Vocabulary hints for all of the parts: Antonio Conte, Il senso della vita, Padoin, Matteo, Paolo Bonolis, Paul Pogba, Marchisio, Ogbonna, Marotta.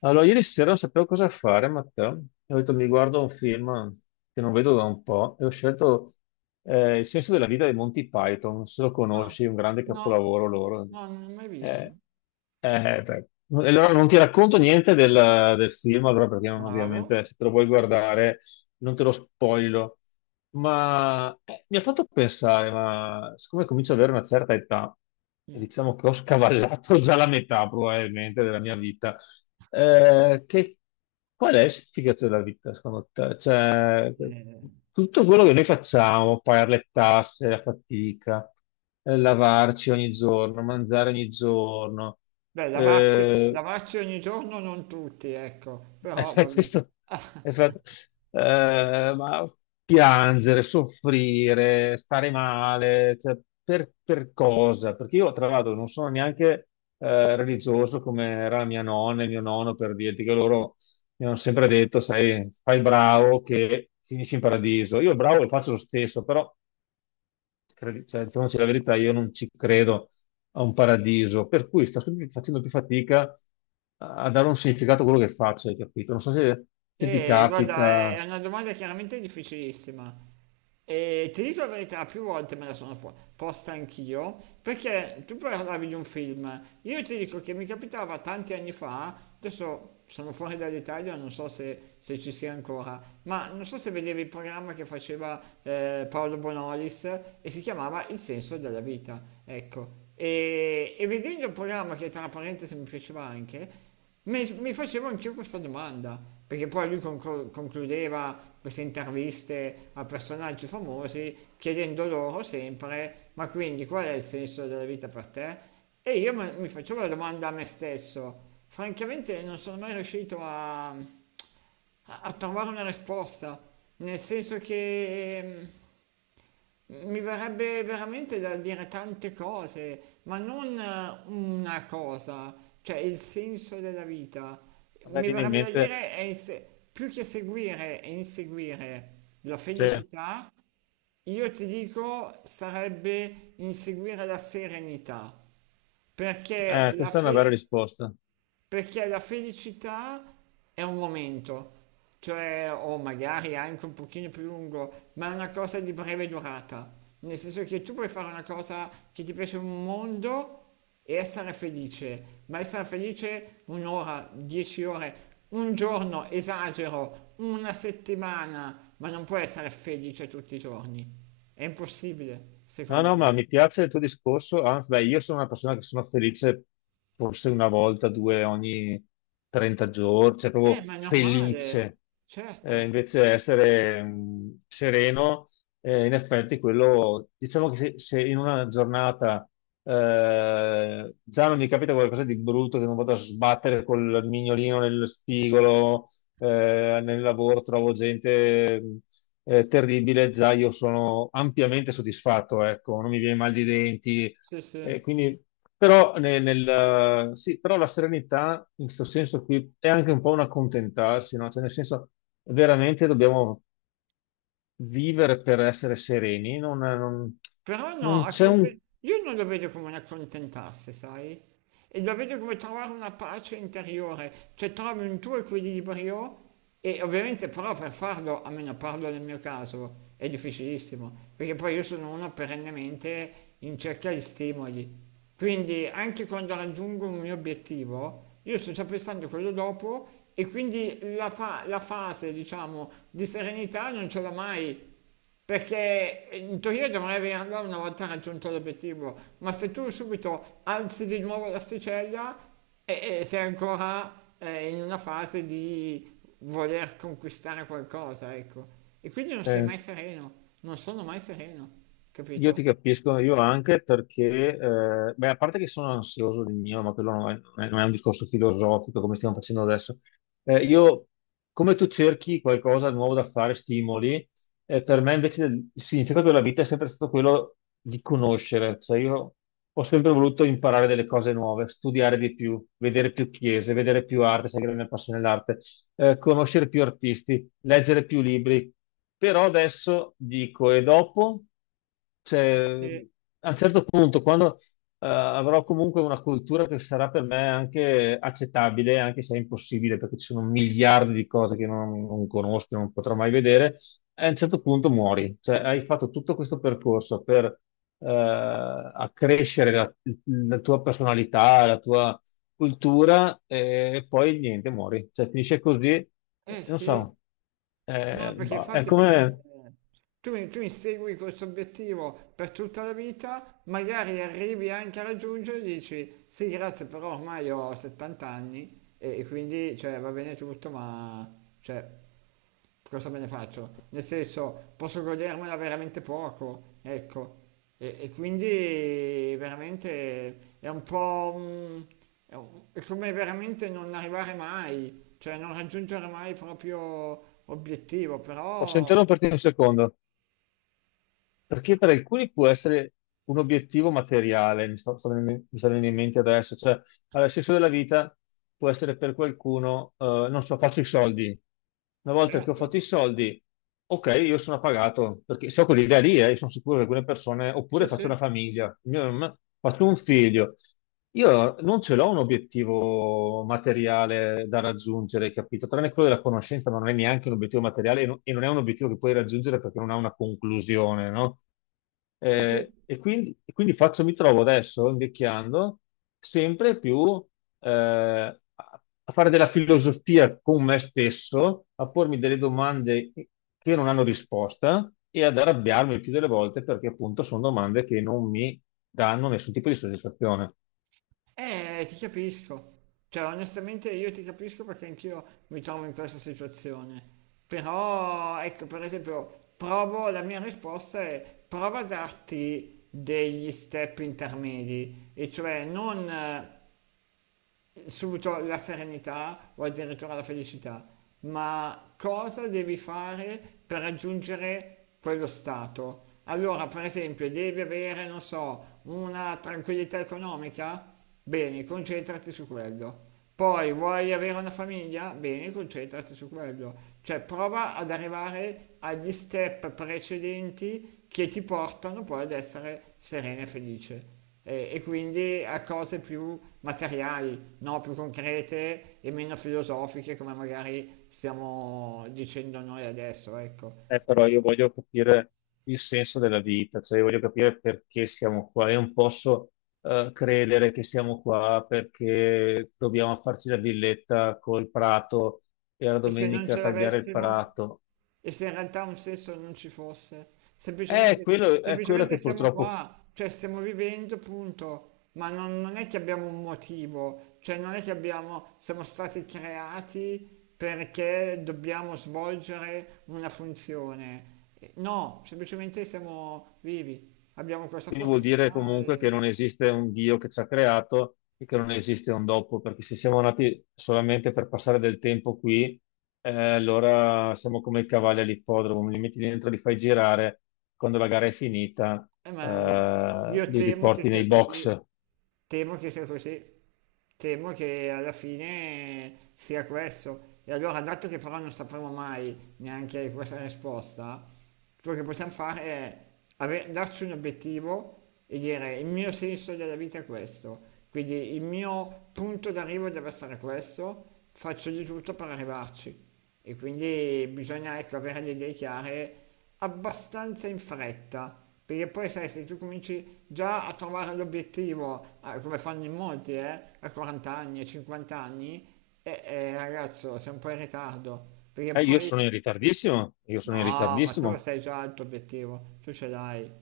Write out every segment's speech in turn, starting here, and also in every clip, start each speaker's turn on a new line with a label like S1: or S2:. S1: Allora, ieri sera non sapevo cosa fare, Matteo. E ho detto mi guardo un film che non vedo da un po' e ho scelto Il senso della vita dei Monty Python. Non so se lo
S2: Ah,
S1: conosci, è un grande
S2: no,
S1: capolavoro loro.
S2: no, non l'ho mai visto.
S1: Eh, Beh. Allora non ti racconto niente del film, allora perché non-
S2: Bravo.
S1: ovviamente se te lo vuoi guardare non te lo spoilo. Ma mi ha fatto pensare, ma siccome comincio ad avere una certa età, e
S2: Mm,
S1: diciamo che ho scavallato già la metà probabilmente della mia vita, eh, che, qual è il significato della vita, secondo te? Cioè,
S2: eh,
S1: tutto quello che noi facciamo, pagare le tasse, la fatica, lavarci ogni giorno, mangiare ogni giorno,
S2: beh, lavarsi,
S1: eh,
S2: lavarsi ogni giorno non tutti, ecco, però vabbè.
S1: Questo è fatto- ma piangere, soffrire, stare male, cioè, per cosa? Perché io, tra l'altro, non sono neanche religioso come era mia nonna e mio nonno, per dirti che loro mi hanno sempre detto, sai, fai il bravo che finisci in paradiso. Io il bravo lo faccio lo stesso, però cioè, diciamoci la verità, io non ci credo a un paradiso, per cui sto sempre facendo più fatica a dare un significato a quello che faccio, hai capito? Non so se, se ti
S2: E guarda, è
S1: capita,
S2: è una domanda chiaramente difficilissima. E ti dico la verità, più volte me la sono posta anch'io, perché tu parlavi di un film, io ti dico che mi capitava tanti anni fa, adesso sono fuori dall'Italia, non so se, se ci sia ancora, ma non so se vedevi il programma che faceva Paolo Bonolis e si chiamava Il senso della vita, ecco. E vedendo il programma che tra parentesi mi piaceva anche, mi facevo anch'io questa domanda, perché poi lui concludeva queste interviste a personaggi famosi chiedendo loro sempre, ma quindi qual è il senso della vita per te? E io mi facevo la domanda a me stesso, francamente non sono mai riuscito a, a trovare una risposta, nel senso che... mi verrebbe veramente da dire tante cose, ma non una cosa, cioè il senso della vita.
S1: a me
S2: Mi
S1: viene in
S2: verrebbe da
S1: mente,
S2: dire è più che seguire e inseguire la
S1: cioè,
S2: felicità, io ti dico sarebbe inseguire la serenità, perché la
S1: questa è una bella
S2: fe
S1: risposta.
S2: perché la felicità è un momento, cioè o magari anche un pochino più lungo, ma è una cosa di breve durata, nel senso che tu puoi fare una cosa che ti piace un mondo e essere felice, ma essere felice un'ora, 10 ore, un giorno, esagero, una settimana, ma non puoi essere felice tutti i giorni. È impossibile,
S1: No,
S2: secondo
S1: no, ma
S2: me.
S1: mi piace il tuo discorso, anzi, beh, io sono una persona che sono felice forse una volta, due ogni 30 giorni, cioè proprio
S2: Ma è normale,
S1: felice.
S2: certo,
S1: Invece essere sereno, in effetti quello, diciamo che se in una giornata già non mi capita qualcosa di brutto, che non vado a sbattere col mignolino nello spigolo, nel lavoro trovo gente terribile, già io sono ampiamente soddisfatto, ecco, non mi viene mal di denti.
S2: sì,
S1: eh,
S2: sì.
S1: quindi, però, sì, però la serenità in questo senso qui è anche un po' un accontentarsi, no? Cioè, nel senso, veramente dobbiamo vivere per essere sereni,
S2: Però no,
S1: non c'è un,
S2: io non lo vedo come un accontentarsi, sai? E lo vedo come trovare una pace interiore, cioè trovi un tuo equilibrio e ovviamente però per farlo, almeno parlo nel mio caso, è difficilissimo, perché poi io sono uno perennemente in cerca di stimoli. Quindi anche quando raggiungo un mio obiettivo, io sto già pensando a quello dopo e quindi la, la fase, diciamo, di serenità non ce l'ho mai. Perché in teoria dovrei averla una volta raggiunto l'obiettivo, ma se tu subito alzi di nuovo l'asticella e sei ancora in una fase di voler conquistare qualcosa, ecco. E quindi non sei
S1: eh,
S2: mai sereno, non sono mai sereno,
S1: Io ti
S2: capito?
S1: capisco, io anche perché, beh, a parte che sono ansioso di mio, ma quello non è un discorso filosofico come stiamo facendo adesso. Eh, io, Come tu cerchi qualcosa di nuovo da fare, stimoli, per me invece il significato della vita è sempre stato quello di conoscere. Cioè io ho sempre voluto imparare delle cose nuove, studiare di più, vedere più chiese, vedere più arte, se hai grande passione nell'arte conoscere più artisti, leggere più libri. Però adesso dico, e dopo? Cioè,
S2: Sì.
S1: a un certo punto, quando avrò comunque una cultura che sarà per me anche accettabile, anche se è impossibile, perché ci sono miliardi di cose che non conosco, non potrò mai vedere, a un certo punto muori. Cioè, hai fatto tutto questo percorso per accrescere la tua personalità, la tua cultura e poi niente, muori. Cioè, finisce così,
S2: Eh
S1: non
S2: sì,
S1: so.
S2: no, perché
S1: Boh, è
S2: infatti perché...
S1: come...
S2: tu insegui questo obiettivo per tutta la vita, magari arrivi anche a raggiungerlo e dici sì, grazie, però ormai ho 70 anni e quindi cioè, va bene tutto, ma cioè, cosa me ne faccio? Nel senso, posso godermela veramente poco, ecco. E quindi veramente è un po'... è è come veramente non arrivare mai, cioè non raggiungere mai il proprio obiettivo,
S1: Posso
S2: però...
S1: interromperti un secondo? Perché per alcuni può essere un obiettivo materiale, mi sta venendo in mente adesso, cioè allora, il senso della vita può essere per qualcuno, non so, faccio i soldi. Una volta che ho
S2: Certo,
S1: fatto i soldi, ok, io sono pagato, perché se ho quell'idea lì, io sono sicuro che alcune persone, oppure
S2: sì, sì.
S1: faccio una famiglia, faccio un figlio. Io non ce l'ho un obiettivo materiale da raggiungere, capito? Tranne quello della conoscenza, ma non è neanche un obiettivo materiale e non è un obiettivo che puoi raggiungere perché non ha una conclusione, no?
S2: Sì, sì,
S1: E quindi faccio, mi trovo adesso invecchiando sempre più a fare della filosofia con me stesso, a pormi delle domande che non hanno risposta e ad arrabbiarmi il più delle volte perché appunto sono domande che non mi danno nessun tipo di soddisfazione.
S2: ti capisco. Cioè, onestamente io ti capisco perché anch'io mi trovo in questa situazione. Però, ecco, per esempio, provo, la mia risposta è prova a darti degli step intermedi, e cioè non subito la serenità o addirittura la felicità, ma cosa devi fare per raggiungere quello stato? Allora, per esempio, devi avere, non so, una tranquillità economica? Bene, concentrati su quello. Poi vuoi avere una famiglia? Bene, concentrati su quello. Cioè, prova ad arrivare agli step precedenti che ti portano poi ad essere serena e felice e quindi a cose più materiali, no? Più concrete e meno filosofiche come magari stiamo dicendo noi adesso, ecco.
S1: Però io voglio capire il senso della vita, cioè io voglio capire perché siamo qua. Io non posso credere che siamo qua perché dobbiamo farci la villetta col prato e la
S2: E se non
S1: domenica
S2: ce
S1: tagliare il
S2: l'avessimo?
S1: prato.
S2: E se in realtà un senso non ci fosse?
S1: È
S2: Semplicemente,
S1: quello, è quello
S2: semplicemente
S1: che
S2: siamo
S1: purtroppo
S2: qua, cioè stiamo vivendo, punto. Ma non, non è che abbiamo un motivo, cioè non è che abbiamo, siamo stati creati perché dobbiamo svolgere una funzione. No, semplicemente siamo vivi, abbiamo questa
S1: quindi vuol dire
S2: fortuna
S1: comunque che
S2: e,
S1: non esiste un Dio che ci ha creato e che non esiste un dopo, perché se siamo nati solamente per passare del tempo qui, allora siamo come i cavalli all'ippodromo, li metti dentro, li fai girare, quando la gara è finita,
S2: ma io
S1: li
S2: temo che
S1: riporti
S2: sia
S1: nei
S2: così.
S1: box.
S2: Temo che sia così, temo che alla fine sia questo. E allora, dato che però non sapremo mai neanche questa risposta, quello che possiamo fare è darci un obiettivo e dire il mio senso della vita è questo, quindi il mio punto d'arrivo deve essere questo, faccio di tutto per arrivarci. E quindi bisogna ecco, avere le idee chiare abbastanza in fretta, perché poi sai, se tu cominci già a trovare l'obiettivo, ah, come fanno in molti, a 40 anni, a 50 anni, ragazzo, sei un po' in ritardo, perché
S1: Io
S2: poi...
S1: sono in ritardissimo, io sono in
S2: No, ma tu
S1: ritardissimo.
S2: sai già il tuo obiettivo, tu ce l'hai.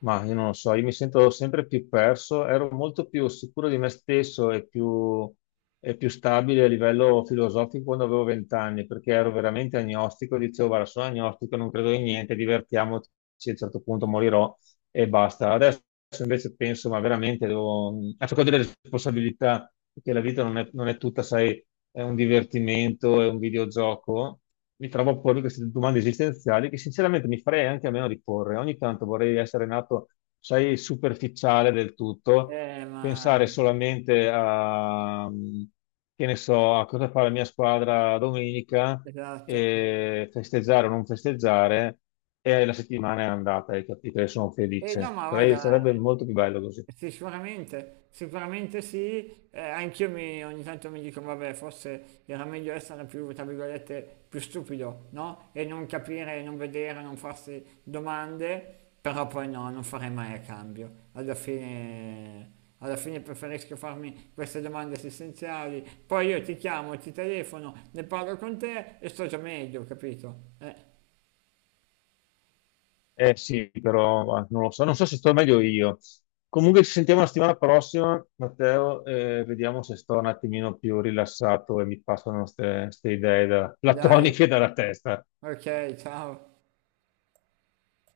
S1: Ma io non lo so, io mi sento sempre più perso, ero molto più sicuro di me stesso e più stabile a livello filosofico quando avevo vent'anni, perché ero veramente agnostico, dicevo, guarda, sono agnostico, non credo in niente, divertiamoci, a un certo punto morirò e basta. Adesso invece penso, ma veramente devo... Ecco, ho delle responsabilità, perché la vita non è tutta, sai, è un divertimento, è un videogioco. Mi trovo a pormi queste domande esistenziali che sinceramente mi farei anche a meno di porre. Ogni tanto vorrei essere nato, sai, superficiale del tutto,
S2: Ma...
S1: pensare solamente che ne so, a cosa fa la mia squadra domenica,
S2: Esatto.
S1: e festeggiare o non festeggiare e la settimana è andata, hai capito? E sono
S2: E no,
S1: felice.
S2: ma guarda,
S1: Sarebbe molto più bello così.
S2: sì, sicuramente, sicuramente sì, ogni tanto mi dico, vabbè, forse era meglio essere più, tra virgolette, più stupido, no? E non capire, non vedere, non farsi domande, però poi no, non farei mai a cambio. Alla fine preferisco farmi queste domande esistenziali, poi io ti chiamo, ti telefono, ne parlo con te e sto già meglio, capito?
S1: Eh sì, però ah, non lo so, non so se sto meglio io. Comunque ci sentiamo la settimana prossima, Matteo, e vediamo se sto un attimino più rilassato e mi passano queste idee
S2: Dai,
S1: platoniche dalla testa.
S2: ok, ciao.